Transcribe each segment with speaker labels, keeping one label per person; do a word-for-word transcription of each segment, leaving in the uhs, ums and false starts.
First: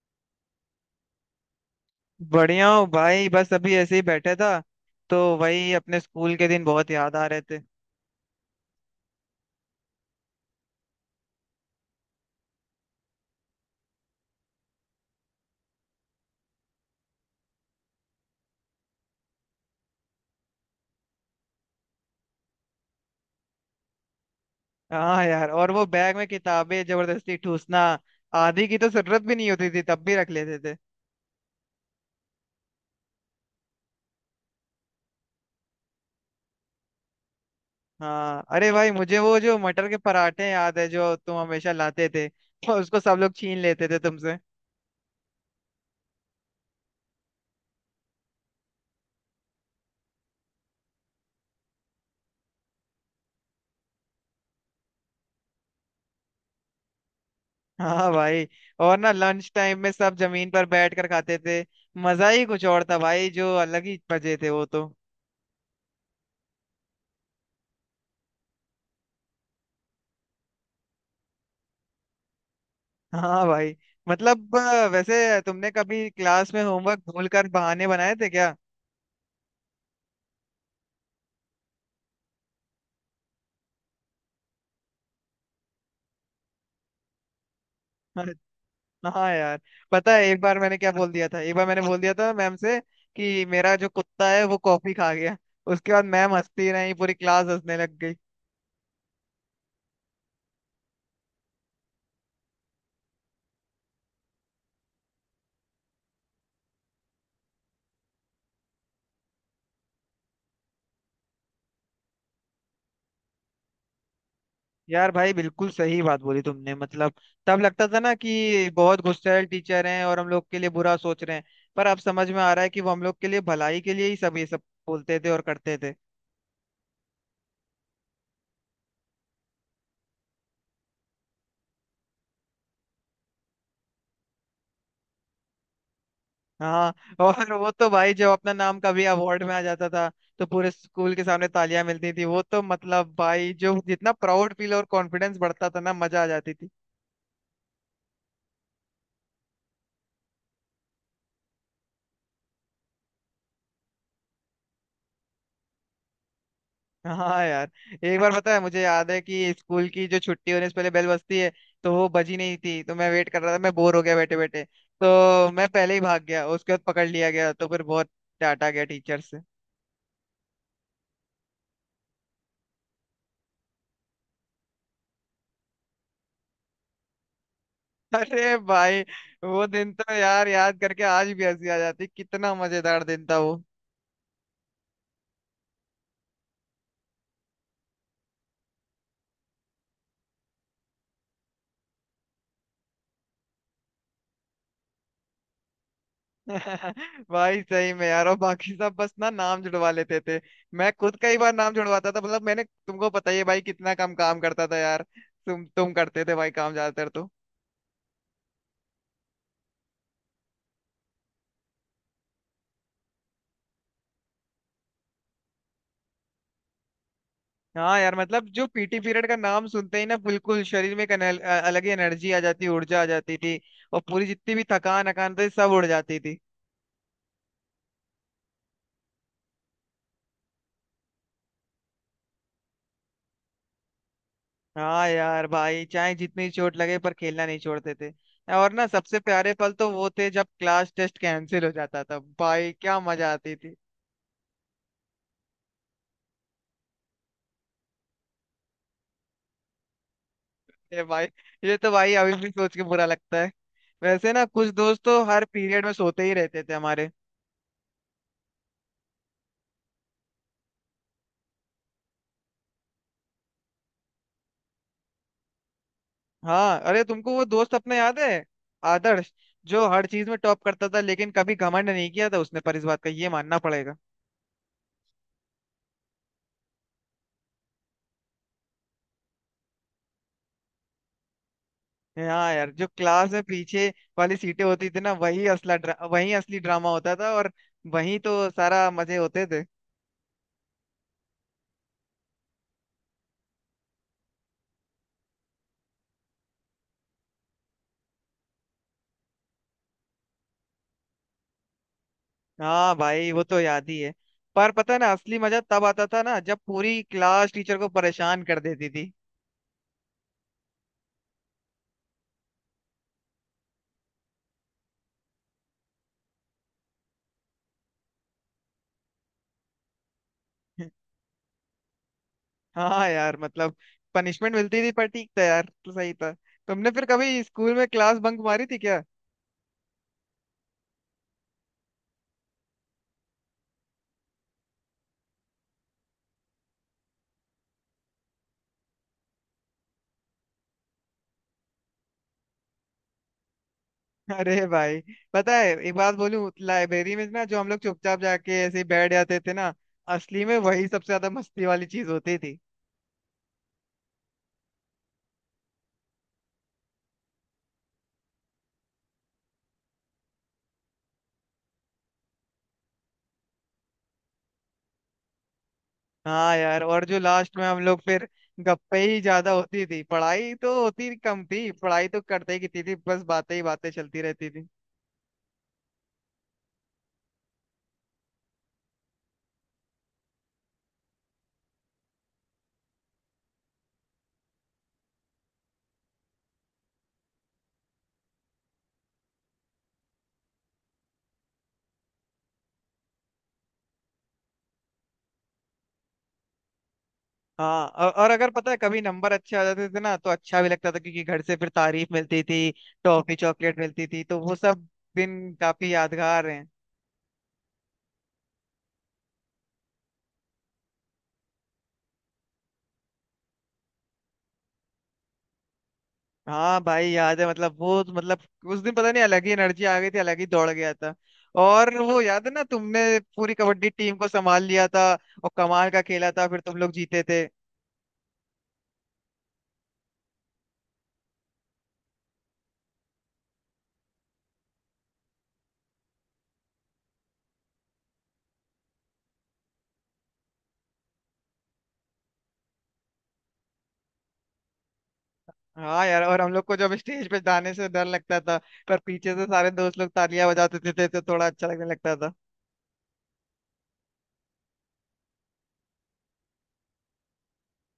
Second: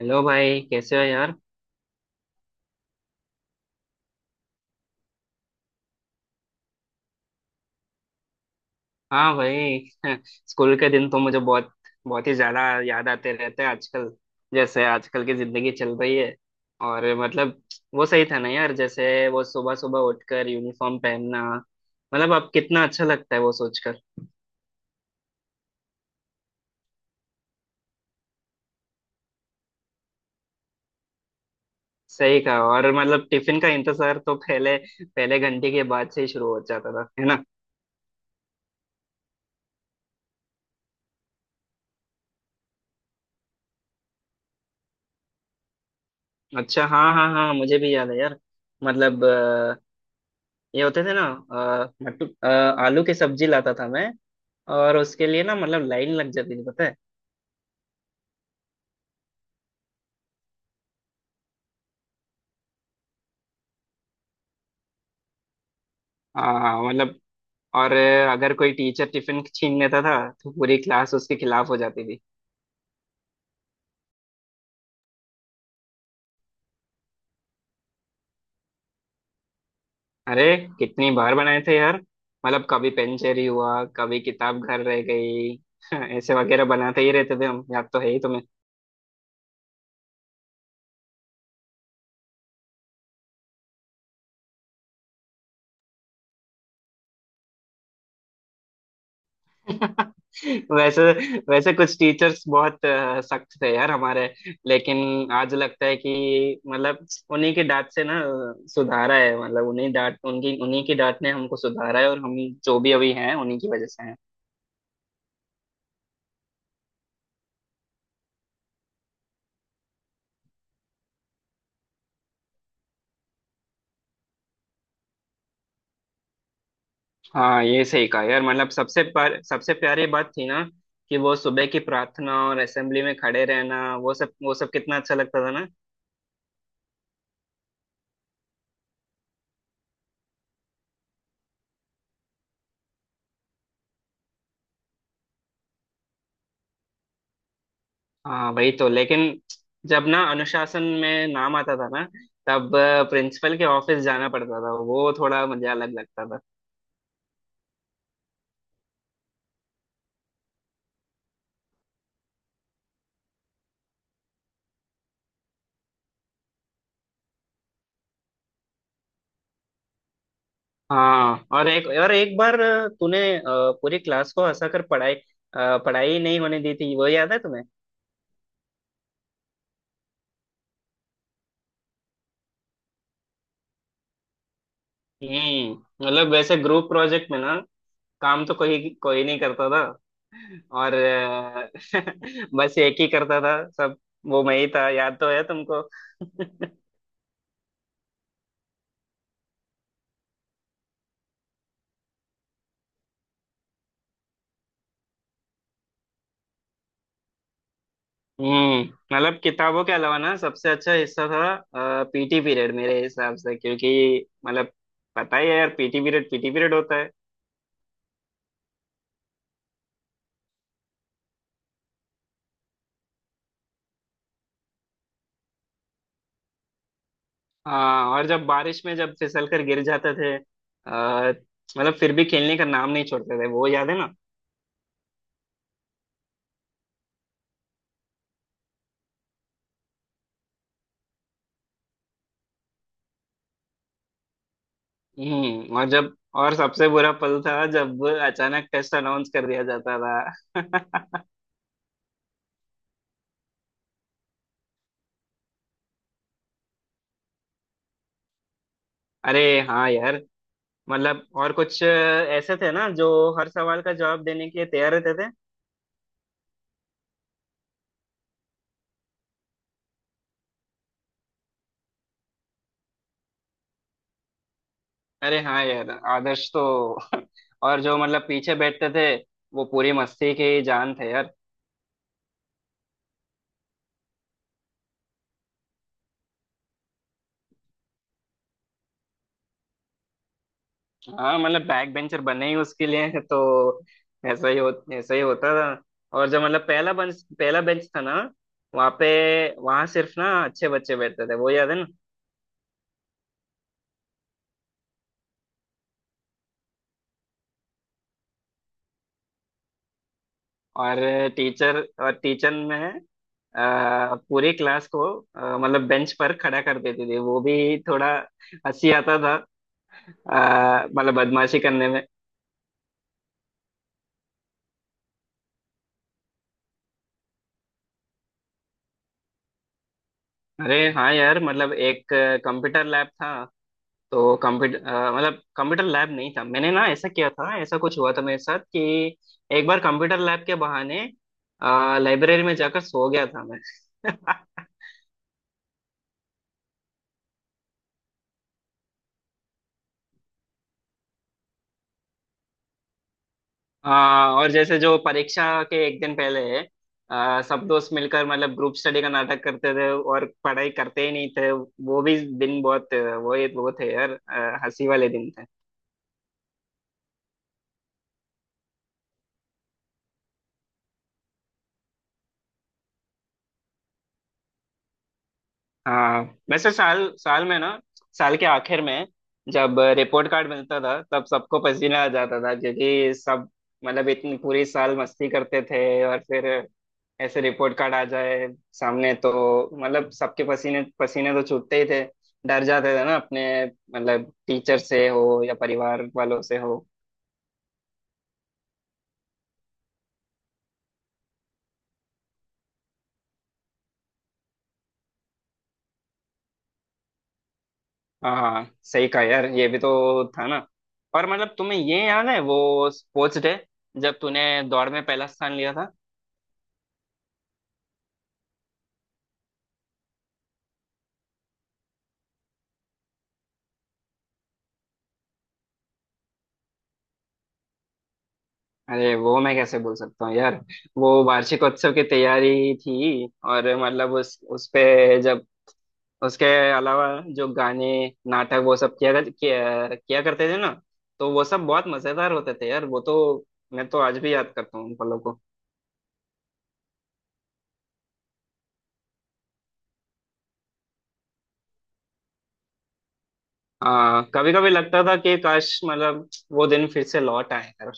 Speaker 1: Hello भाई कैसे हो यार।
Speaker 2: बढ़िया हूँ भाई, बस अभी ऐसे ही बैठा था। तो वही अपने स्कूल के दिन बहुत याद आ रहे थे।
Speaker 1: हाँ भाई। स्कूल के दिन तो मुझे बहुत बहुत ही ज्यादा याद आते रहते हैं आजकल। जैसे आजकल की जिंदगी चल रही है और मतलब वो सही था ना यार, जैसे वो सुबह सुबह उठकर यूनिफॉर्म पहनना। मतलब अब कितना अच्छा लगता है वो सोचकर।
Speaker 2: हाँ यार, और वो बैग में किताबें जबरदस्ती ठूसना। आधी की तो जरूरत भी नहीं होती थी, तब भी रख लेते थे।
Speaker 1: सही कहा, और मतलब टिफिन का इंतजार तो पहले पहले घंटे के बाद से ही शुरू हो जाता था, है ना।
Speaker 2: हाँ अरे भाई, मुझे वो जो मटर के पराठे याद है जो तुम हमेशा लाते थे, और उसको सब लोग छीन लेते थे तुमसे।
Speaker 1: अच्छा, हाँ हाँ हाँ, मुझे भी याद है यार। मतलब अ, ये होते थे ना, अ, मटू- अ, आलू की सब्जी लाता था मैं, और उसके लिए ना मतलब लाइन लग जाती थी, पता है।
Speaker 2: हाँ भाई, और ना लंच टाइम में सब जमीन पर बैठ कर खाते थे। मजा ही कुछ और था भाई, जो अलग ही मजे थे वो तो।
Speaker 1: हाँ मतलब, और अगर कोई टीचर टिफिन छीन लेता था तो पूरी क्लास उसके खिलाफ हो जाती थी।
Speaker 2: हाँ भाई, मतलब अ, वैसे तुमने कभी क्लास में होमवर्क भूल कर बहाने बनाए थे क्या?
Speaker 1: अरे कितनी बार बनाए थे यार। मतलब कभी पेन चोरी हुआ, कभी किताब घर रह गई, ऐसे वगैरह बनाते ही रहते थे हम, याद तो है ही।
Speaker 2: अरे, हाँ यार। पता है एक बार मैंने क्या बोल दिया था, एक बार मैंने बोल दिया था मैम से कि मेरा जो कुत्ता है वो कॉफी खा गया। उसके बाद मैम हंसती रही, पूरी क्लास हंसने लग गई।
Speaker 1: वैसे वैसे कुछ टीचर्स बहुत अ, सख्त थे यार हमारे, लेकिन आज लगता है कि मतलब उन्हीं की डांट से ना अ, सुधारा है। मतलब उन्हीं डांट उनकी उन्हीं की डांट ने हमको सुधारा है, और हम जो भी अभी हैं उन्हीं की वजह से हैं।
Speaker 2: यार भाई, बिल्कुल सही बात बोली तुमने। मतलब तब लगता था ना कि बहुत गुस्सैल टीचर हैं और हम लोग के लिए बुरा सोच रहे हैं, पर अब समझ में आ रहा है कि वो हम लोग के लिए भलाई के लिए ही सब ये सब बोलते थे और करते थे।
Speaker 1: हाँ ये सही कहा यार, मतलब सबसे प्यार, सबसे प्यारी बात थी ना, कि वो सुबह की प्रार्थना और असेंबली में खड़े रहना, वो सब वो सब कितना अच्छा लगता था ना।
Speaker 2: हाँ, और वो तो भाई जब अपना नाम कभी अवार्ड में आ जाता था तो पूरे स्कूल के सामने तालियां मिलती थी, वो तो मतलब भाई जो जितना प्राउड फील और कॉन्फिडेंस बढ़ता था ना, मजा आ जाती थी।
Speaker 1: हाँ वही तो, लेकिन जब ना अनुशासन में नाम आता था ना, तब प्रिंसिपल के ऑफिस जाना पड़ता था, वो थोड़ा मुझे अलग लगता था।
Speaker 2: हाँ यार, एक बार पता है, मुझे याद है कि स्कूल की जो छुट्टी होने से पहले बेल बजती है, तो वो बजी नहीं थी तो मैं वेट कर रहा था। मैं बोर हो गया बैठे बैठे तो मैं पहले ही भाग गया। उसके बाद पकड़ लिया गया, तो फिर बहुत डांटा गया टीचर से।
Speaker 1: हाँ, और एक और एक बार अ, तूने अ, पूरी क्लास को हंसा कर पढ़ाई अ, पढ़ाई नहीं होने दी थी, वो याद है तुम्हें।
Speaker 2: अरे भाई, वो दिन तो यार याद करके आज भी हंसी आ जाती, कितना मजेदार दिन था वो।
Speaker 1: हम्म। मतलब वैसे ग्रुप प्रोजेक्ट में ना, काम तो कोई कोई नहीं करता था, और अ, बस एक ही करता था सब, वो मैं ही था, याद तो है तुमको।
Speaker 2: भाई सही में यार, और बाकी सब बस ना नाम जुड़वा लेते थे। मैं खुद कई बार नाम जुड़वाता था, मतलब मैंने, तुमको पता ही है भाई, कितना कम काम करता था यार। तुम तुम करते थे भाई काम ज्यादातर तो।
Speaker 1: हम्म। मतलब किताबों के अलावा ना सबसे अच्छा हिस्सा था पीटी पीरियड मेरे हिसाब से, क्योंकि मतलब पता ही है यार, पीटी पीरियड पीटी पीरियड होता है।
Speaker 2: हाँ यार, मतलब जो पीटी पीरियड का नाम सुनते ही ना, बिल्कुल शरीर में एक अनल- अ- अलग ही एनर्जी आ जाती, ऊर्जा आ जाती थी। और पूरी जितनी भी थकान अकान थी सब उड़ जाती थी।
Speaker 1: हाँ, और जब बारिश में जब फिसल कर गिर जाते थे, आ, मतलब फिर भी खेलने का नाम नहीं छोड़ते थे, वो याद है ना।
Speaker 2: हाँ यार भाई, चाहे जितनी चोट लगे पर खेलना नहीं छोड़ते थे। और ना सबसे प्यारे पल तो वो थे जब क्लास टेस्ट कैंसिल हो जाता था, भाई क्या मजा आती थी।
Speaker 1: हम्म। और जब और सबसे बुरा पल था जब अचानक टेस्ट अनाउंस कर दिया जाता
Speaker 2: ये
Speaker 1: था।
Speaker 2: भाई, ये तो भाई अभी भी सोच के बुरा लगता है। वैसे ना कुछ दोस्त तो हर पीरियड में सोते ही रहते थे हमारे।
Speaker 1: अरे हाँ यार। मतलब और कुछ ऐसे थे ना जो हर सवाल का जवाब देने के लिए तैयार रहते थे।
Speaker 2: हाँ अरे, तुमको वो दोस्त अपना याद है? आदर्श, जो हर चीज में टॉप करता था, लेकिन कभी घमंड नहीं किया था उसने, पर इस बात का ये मानना पड़ेगा।
Speaker 1: अरे हाँ यार आदर्श तो। और जो मतलब पीछे बैठते थे वो पूरी मस्ती के ही जान थे यार।
Speaker 2: हाँ यार, जो क्लास में पीछे वाली सीटें होती थी ना, वही असला ड्रा, वही असली ड्रामा होता था, और वही तो सारा मजे होते थे।
Speaker 1: हाँ मतलब बैक बेंचर बने ही उसके लिए तो। ऐसा ही हो ऐसा ही होता था। और जो मतलब पहला बेंच पहला बेंच था ना, वहाँ पे वहाँ सिर्फ ना अच्छे बच्चे बैठते थे, वो याद है ना।
Speaker 2: हाँ भाई, वो तो याद ही है। पर पता है ना, असली मजा तब आता था ना जब पूरी क्लास टीचर को परेशान कर देती थी।
Speaker 1: और टीचर और टीचर में अ, पूरी क्लास को अ, मतलब बेंच पर खड़ा कर देती थी, वो भी थोड़ा हंसी आता था, अ, मतलब बदमाशी करने में।
Speaker 2: हाँ यार, मतलब पनिशमेंट मिलती थी पर ठीक था यार, तो सही था। तुमने फिर कभी स्कूल में क्लास बंक मारी थी क्या?
Speaker 1: अरे हाँ यार। मतलब एक कंप्यूटर लैब था, तो कंप्यूटर मतलब कंप्यूटर लैब नहीं था मैंने ना ऐसा किया था, ऐसा कुछ हुआ था मेरे साथ कि एक बार कंप्यूटर लैब के बहाने लाइब्रेरी में जाकर सो गया था मैं।
Speaker 2: अरे भाई, पता है एक बात बोलूं, लाइब्रेरी में ना जो हम लोग चुपचाप जाके ऐसे ही बैठ जाते थे ना, असली में वही सबसे ज्यादा मस्ती वाली चीज होती थी।
Speaker 1: आ, और जैसे जो परीक्षा के एक दिन पहले आ, सब दोस्त मिलकर मतलब ग्रुप स्टडी का नाटक करते थे और पढ़ाई करते ही नहीं थे, वो भी दिन बहुत वो वो थे यार, आ, हंसी वाले दिन थे।
Speaker 2: हाँ यार, और जो लास्ट में हम लोग फिर गप्पे ही ज्यादा होती थी, पढ़ाई तो होती कम थी। पढ़ाई तो करते ही कितनी थी, बस बातें ही बातें चलती रहती थी।
Speaker 1: हाँ। वैसे साल साल में ना साल के आखिर में जब रिपोर्ट कार्ड मिलता था तब सबको पसीना आ जाता था, क्योंकि सब मतलब इतनी पूरी साल मस्ती करते थे और फिर ऐसे रिपोर्ट कार्ड आ जाए सामने तो मतलब सबके पसीने पसीने तो छूटते ही थे। डर जाते थे ना अपने, मतलब टीचर से हो या परिवार वालों से हो।
Speaker 2: हाँ, औ- और अगर पता है कभी नंबर अच्छे आ जाते थे ना, तो अच्छा भी लगता था क्योंकि घर से फिर तारीफ मिलती थी, टॉफी चॉकलेट मिलती थी। तो वो सब दिन काफी यादगार हैं।
Speaker 1: हाँ हाँ, सही कहा यार, ये भी तो था ना। और मतलब तुम्हें ये याद है वो स्पोर्ट्स डे जब तूने दौड़ में पहला स्थान लिया था।
Speaker 2: हाँ भाई, याद है। मतलब वो, मतलब उस दिन पता नहीं अलग ही एनर्जी आ गई थी, अलग ही दौड़ गया था। और वो याद है ना, तुमने पूरी कबड्डी टीम को संभाल लिया था और कमाल का खेला था, फिर तुम लोग जीते थे।
Speaker 1: अरे वो मैं कैसे बोल सकता हूँ यार, वो वार्षिकोत्सव की तैयारी थी। और मतलब उस उस पे जब उसके अलावा जो गाने, नाटक वो सब किया कर, किया, किया करते थे ना, तो वो सब बहुत मजेदार होते थे यार वो तो। मैं तो आज भी याद करता हूँ उन पलों को।
Speaker 2: हाँ यार, और हम लोग को जब स्टेज पे जाने से डर लगता था, पर पीछे से सारे दोस्त लोग तालियां बजाते थे, तो थोड़ा अच्छा लगने लगता था।
Speaker 1: आ, कभी कभी लगता था कि काश मतलब वो दिन फिर से लौट आए यार।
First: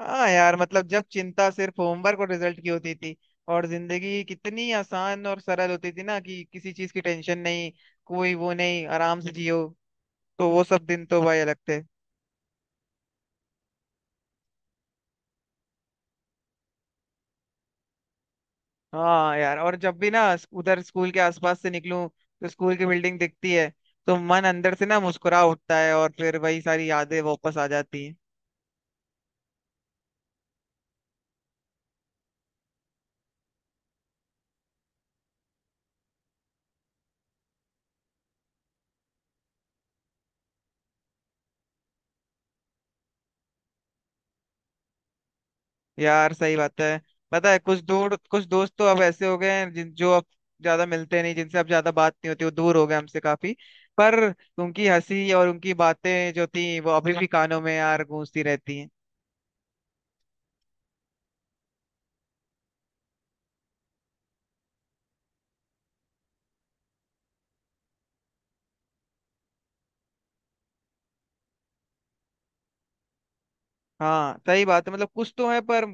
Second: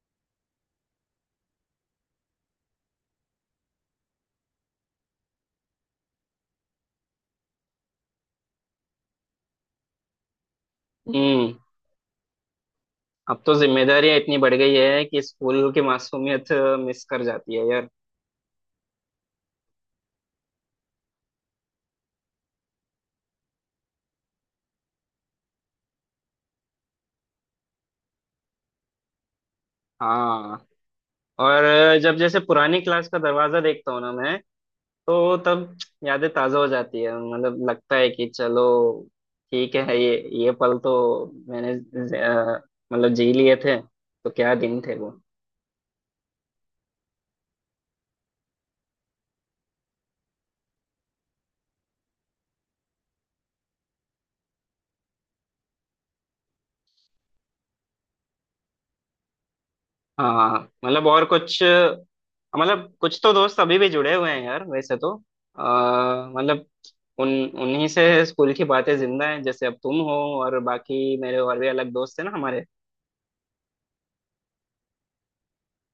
Speaker 2: हाँ यार, मतलब जब चिंता सिर्फ होमवर्क और रिजल्ट की होती थी, और जिंदगी कितनी आसान और सरल होती थी ना, कि किसी चीज की टेंशन नहीं, कोई वो नहीं, आराम से जियो। तो वो सब दिन तो भाई
Speaker 1: हम्म।
Speaker 2: अलग थे।
Speaker 1: अब तो जिम्मेदारियां इतनी बढ़ गई है कि स्कूल की मासूमियत मिस कर जाती है यार।
Speaker 2: हाँ यार, और जब भी ना स- उधर स्कूल के आसपास से निकलूं, तो स्कूल की बिल्डिंग दिखती है तो मन अंदर से ना मुस्कुरा उठता है, और फिर वही सारी यादें वापस आ जाती हैं।
Speaker 1: हाँ, और जब जैसे पुरानी क्लास का दरवाजा देखता हूँ ना मैं, तो तब यादें ताजा हो जाती है। मतलब लगता है कि चलो ठीक है, ये ये पल तो मैंने अ, मतलब जी लिए थे, तो क्या दिन थे वो।
Speaker 2: यार सही बात है। पता है कुछ दूर, कुछ दोस्त तो अब ऐसे हो गए हैं जिन जो अब ज्यादा मिलते नहीं, जिनसे अब ज्यादा बात नहीं होती, वो दूर हो गए हमसे काफी। पर उनकी हंसी और उनकी बातें जो थी, वो अभी भी कानों में यार गूंजती रहती हैं।
Speaker 1: हाँ मतलब, और कुछ मतलब कुछ तो दोस्त अभी भी जुड़े हुए हैं यार वैसे तो। आ, मतलब उन उन्हीं से स्कूल की बातें जिंदा हैं, जैसे अब तुम हो, और बाकी मेरे और भी अलग दोस्त हैं ना हमारे।
Speaker 2: हाँ सही बात है, मतलब कुछ तो है, पर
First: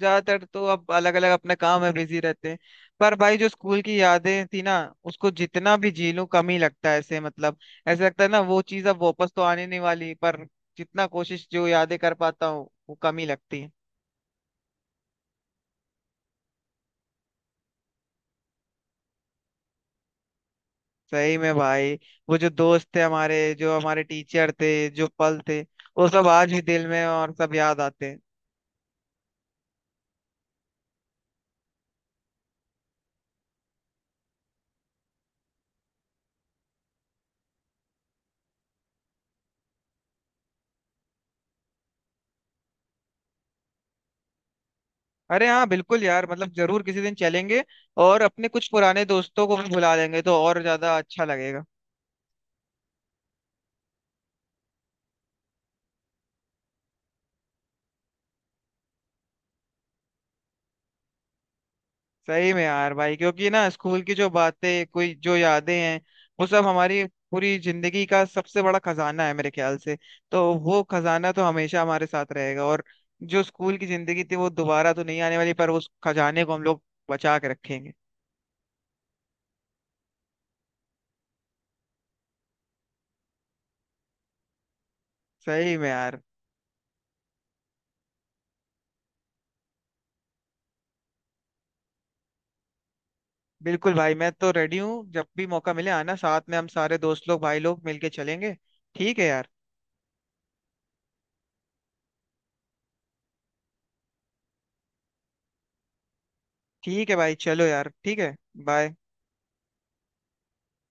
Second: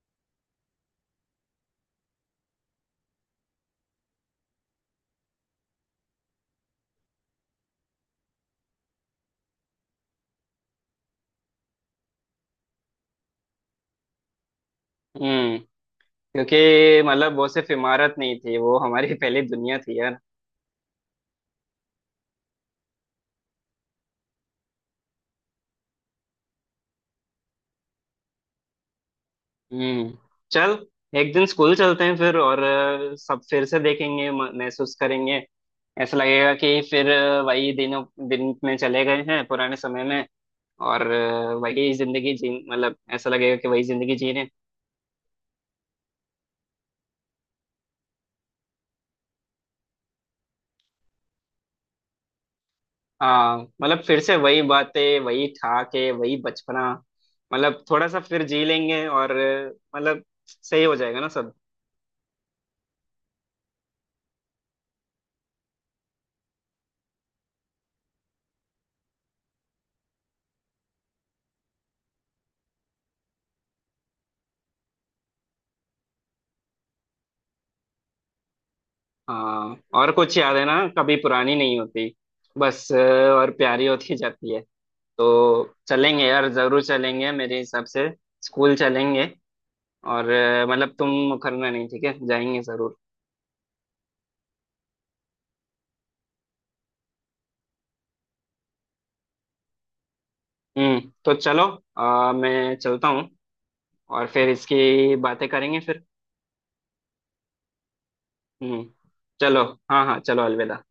Speaker 2: ज्यादातर तो अब अलग अलग अपने काम में बिजी रहते हैं। पर भाई, जो स्कूल की यादें थी ना, उसको जितना भी जी लूं कम ही लगता है। ऐसे मतलब, ऐसे लगता है ना वो चीज अब वापस तो आने नहीं वाली, पर जितना कोशिश, जो यादें कर पाता हूँ, वो कम ही लगती है।
Speaker 1: हम्म। क्योंकि मतलब वो सिर्फ इमारत नहीं थी, वो हमारी पहली दुनिया थी यार।
Speaker 2: सही में भाई, वो जो दोस्त थे हमारे, जो हमारे टीचर थे, जो पल थे, वो सब आज भी दिल में, और सब याद आते हैं।
Speaker 1: हम्म। चल एक दिन स्कूल चलते हैं फिर, और अ, सब फिर से देखेंगे, म- महसूस करेंगे। ऐसा लगेगा कि फिर अ, वही दिनों दिन में चले गए हैं पुराने समय में, और अ, वही जिंदगी जी मतलब ऐसा लगेगा कि वही जिंदगी जी रहे हैं।
Speaker 2: अरे हाँ, बिल्कुल यार, मतलब जरूर किसी दिन चलेंगे। और अपने कुछ पुराने दोस्तों को भी बुला लेंगे, तो और ज्यादा अच्छा लगेगा।
Speaker 1: हाँ मतलब फिर से वही बातें, वही ठहाके, वही बचपना, मतलब थोड़ा सा फिर जी लेंगे, और अ, मतलब सही हो जाएगा ना सब।
Speaker 2: सही में यार भाई, क्योंकि ना स्कूल की जो बातें, कोई जो यादें हैं, वो सब हमारी पूरी जिंदगी का सबसे बड़ा खजाना है मेरे ख्याल से। तो वो खजाना तो हमेशा हमारे साथ रहेगा। और जो स्कूल की जिंदगी थी वो दोबारा तो नहीं आने वाली, पर उस खजाने को हम लोग बचा के रखेंगे।
Speaker 1: हाँ, और कुछ यादें ना कभी पुरानी नहीं होती, बस अ, और प्यारी होती जाती है। तो
Speaker 2: सही में यार।
Speaker 1: चलेंगे यार, जरूर चलेंगे मेरे हिसाब से। स्कूल चलेंगे, और अ, मतलब तुम मुकरना नहीं, ठीक है, जाएंगे जरूर।
Speaker 2: बिल्कुल भाई, मैं तो रेडी हूँ, जब भी मौका मिले आना, साथ में हम सारे दोस्त लोग, भाई लोग मिलके चलेंगे। ठीक है यार।
Speaker 1: हम्म, तो चलो, अ, मैं चलता हूँ, और फिर इसकी बातें करेंगे फिर।
Speaker 2: ठीक है भाई, चलो यार, ठीक है।
Speaker 1: हम्म,
Speaker 2: बाय।
Speaker 1: चलो, हाँ हाँ, चलो अलविदा।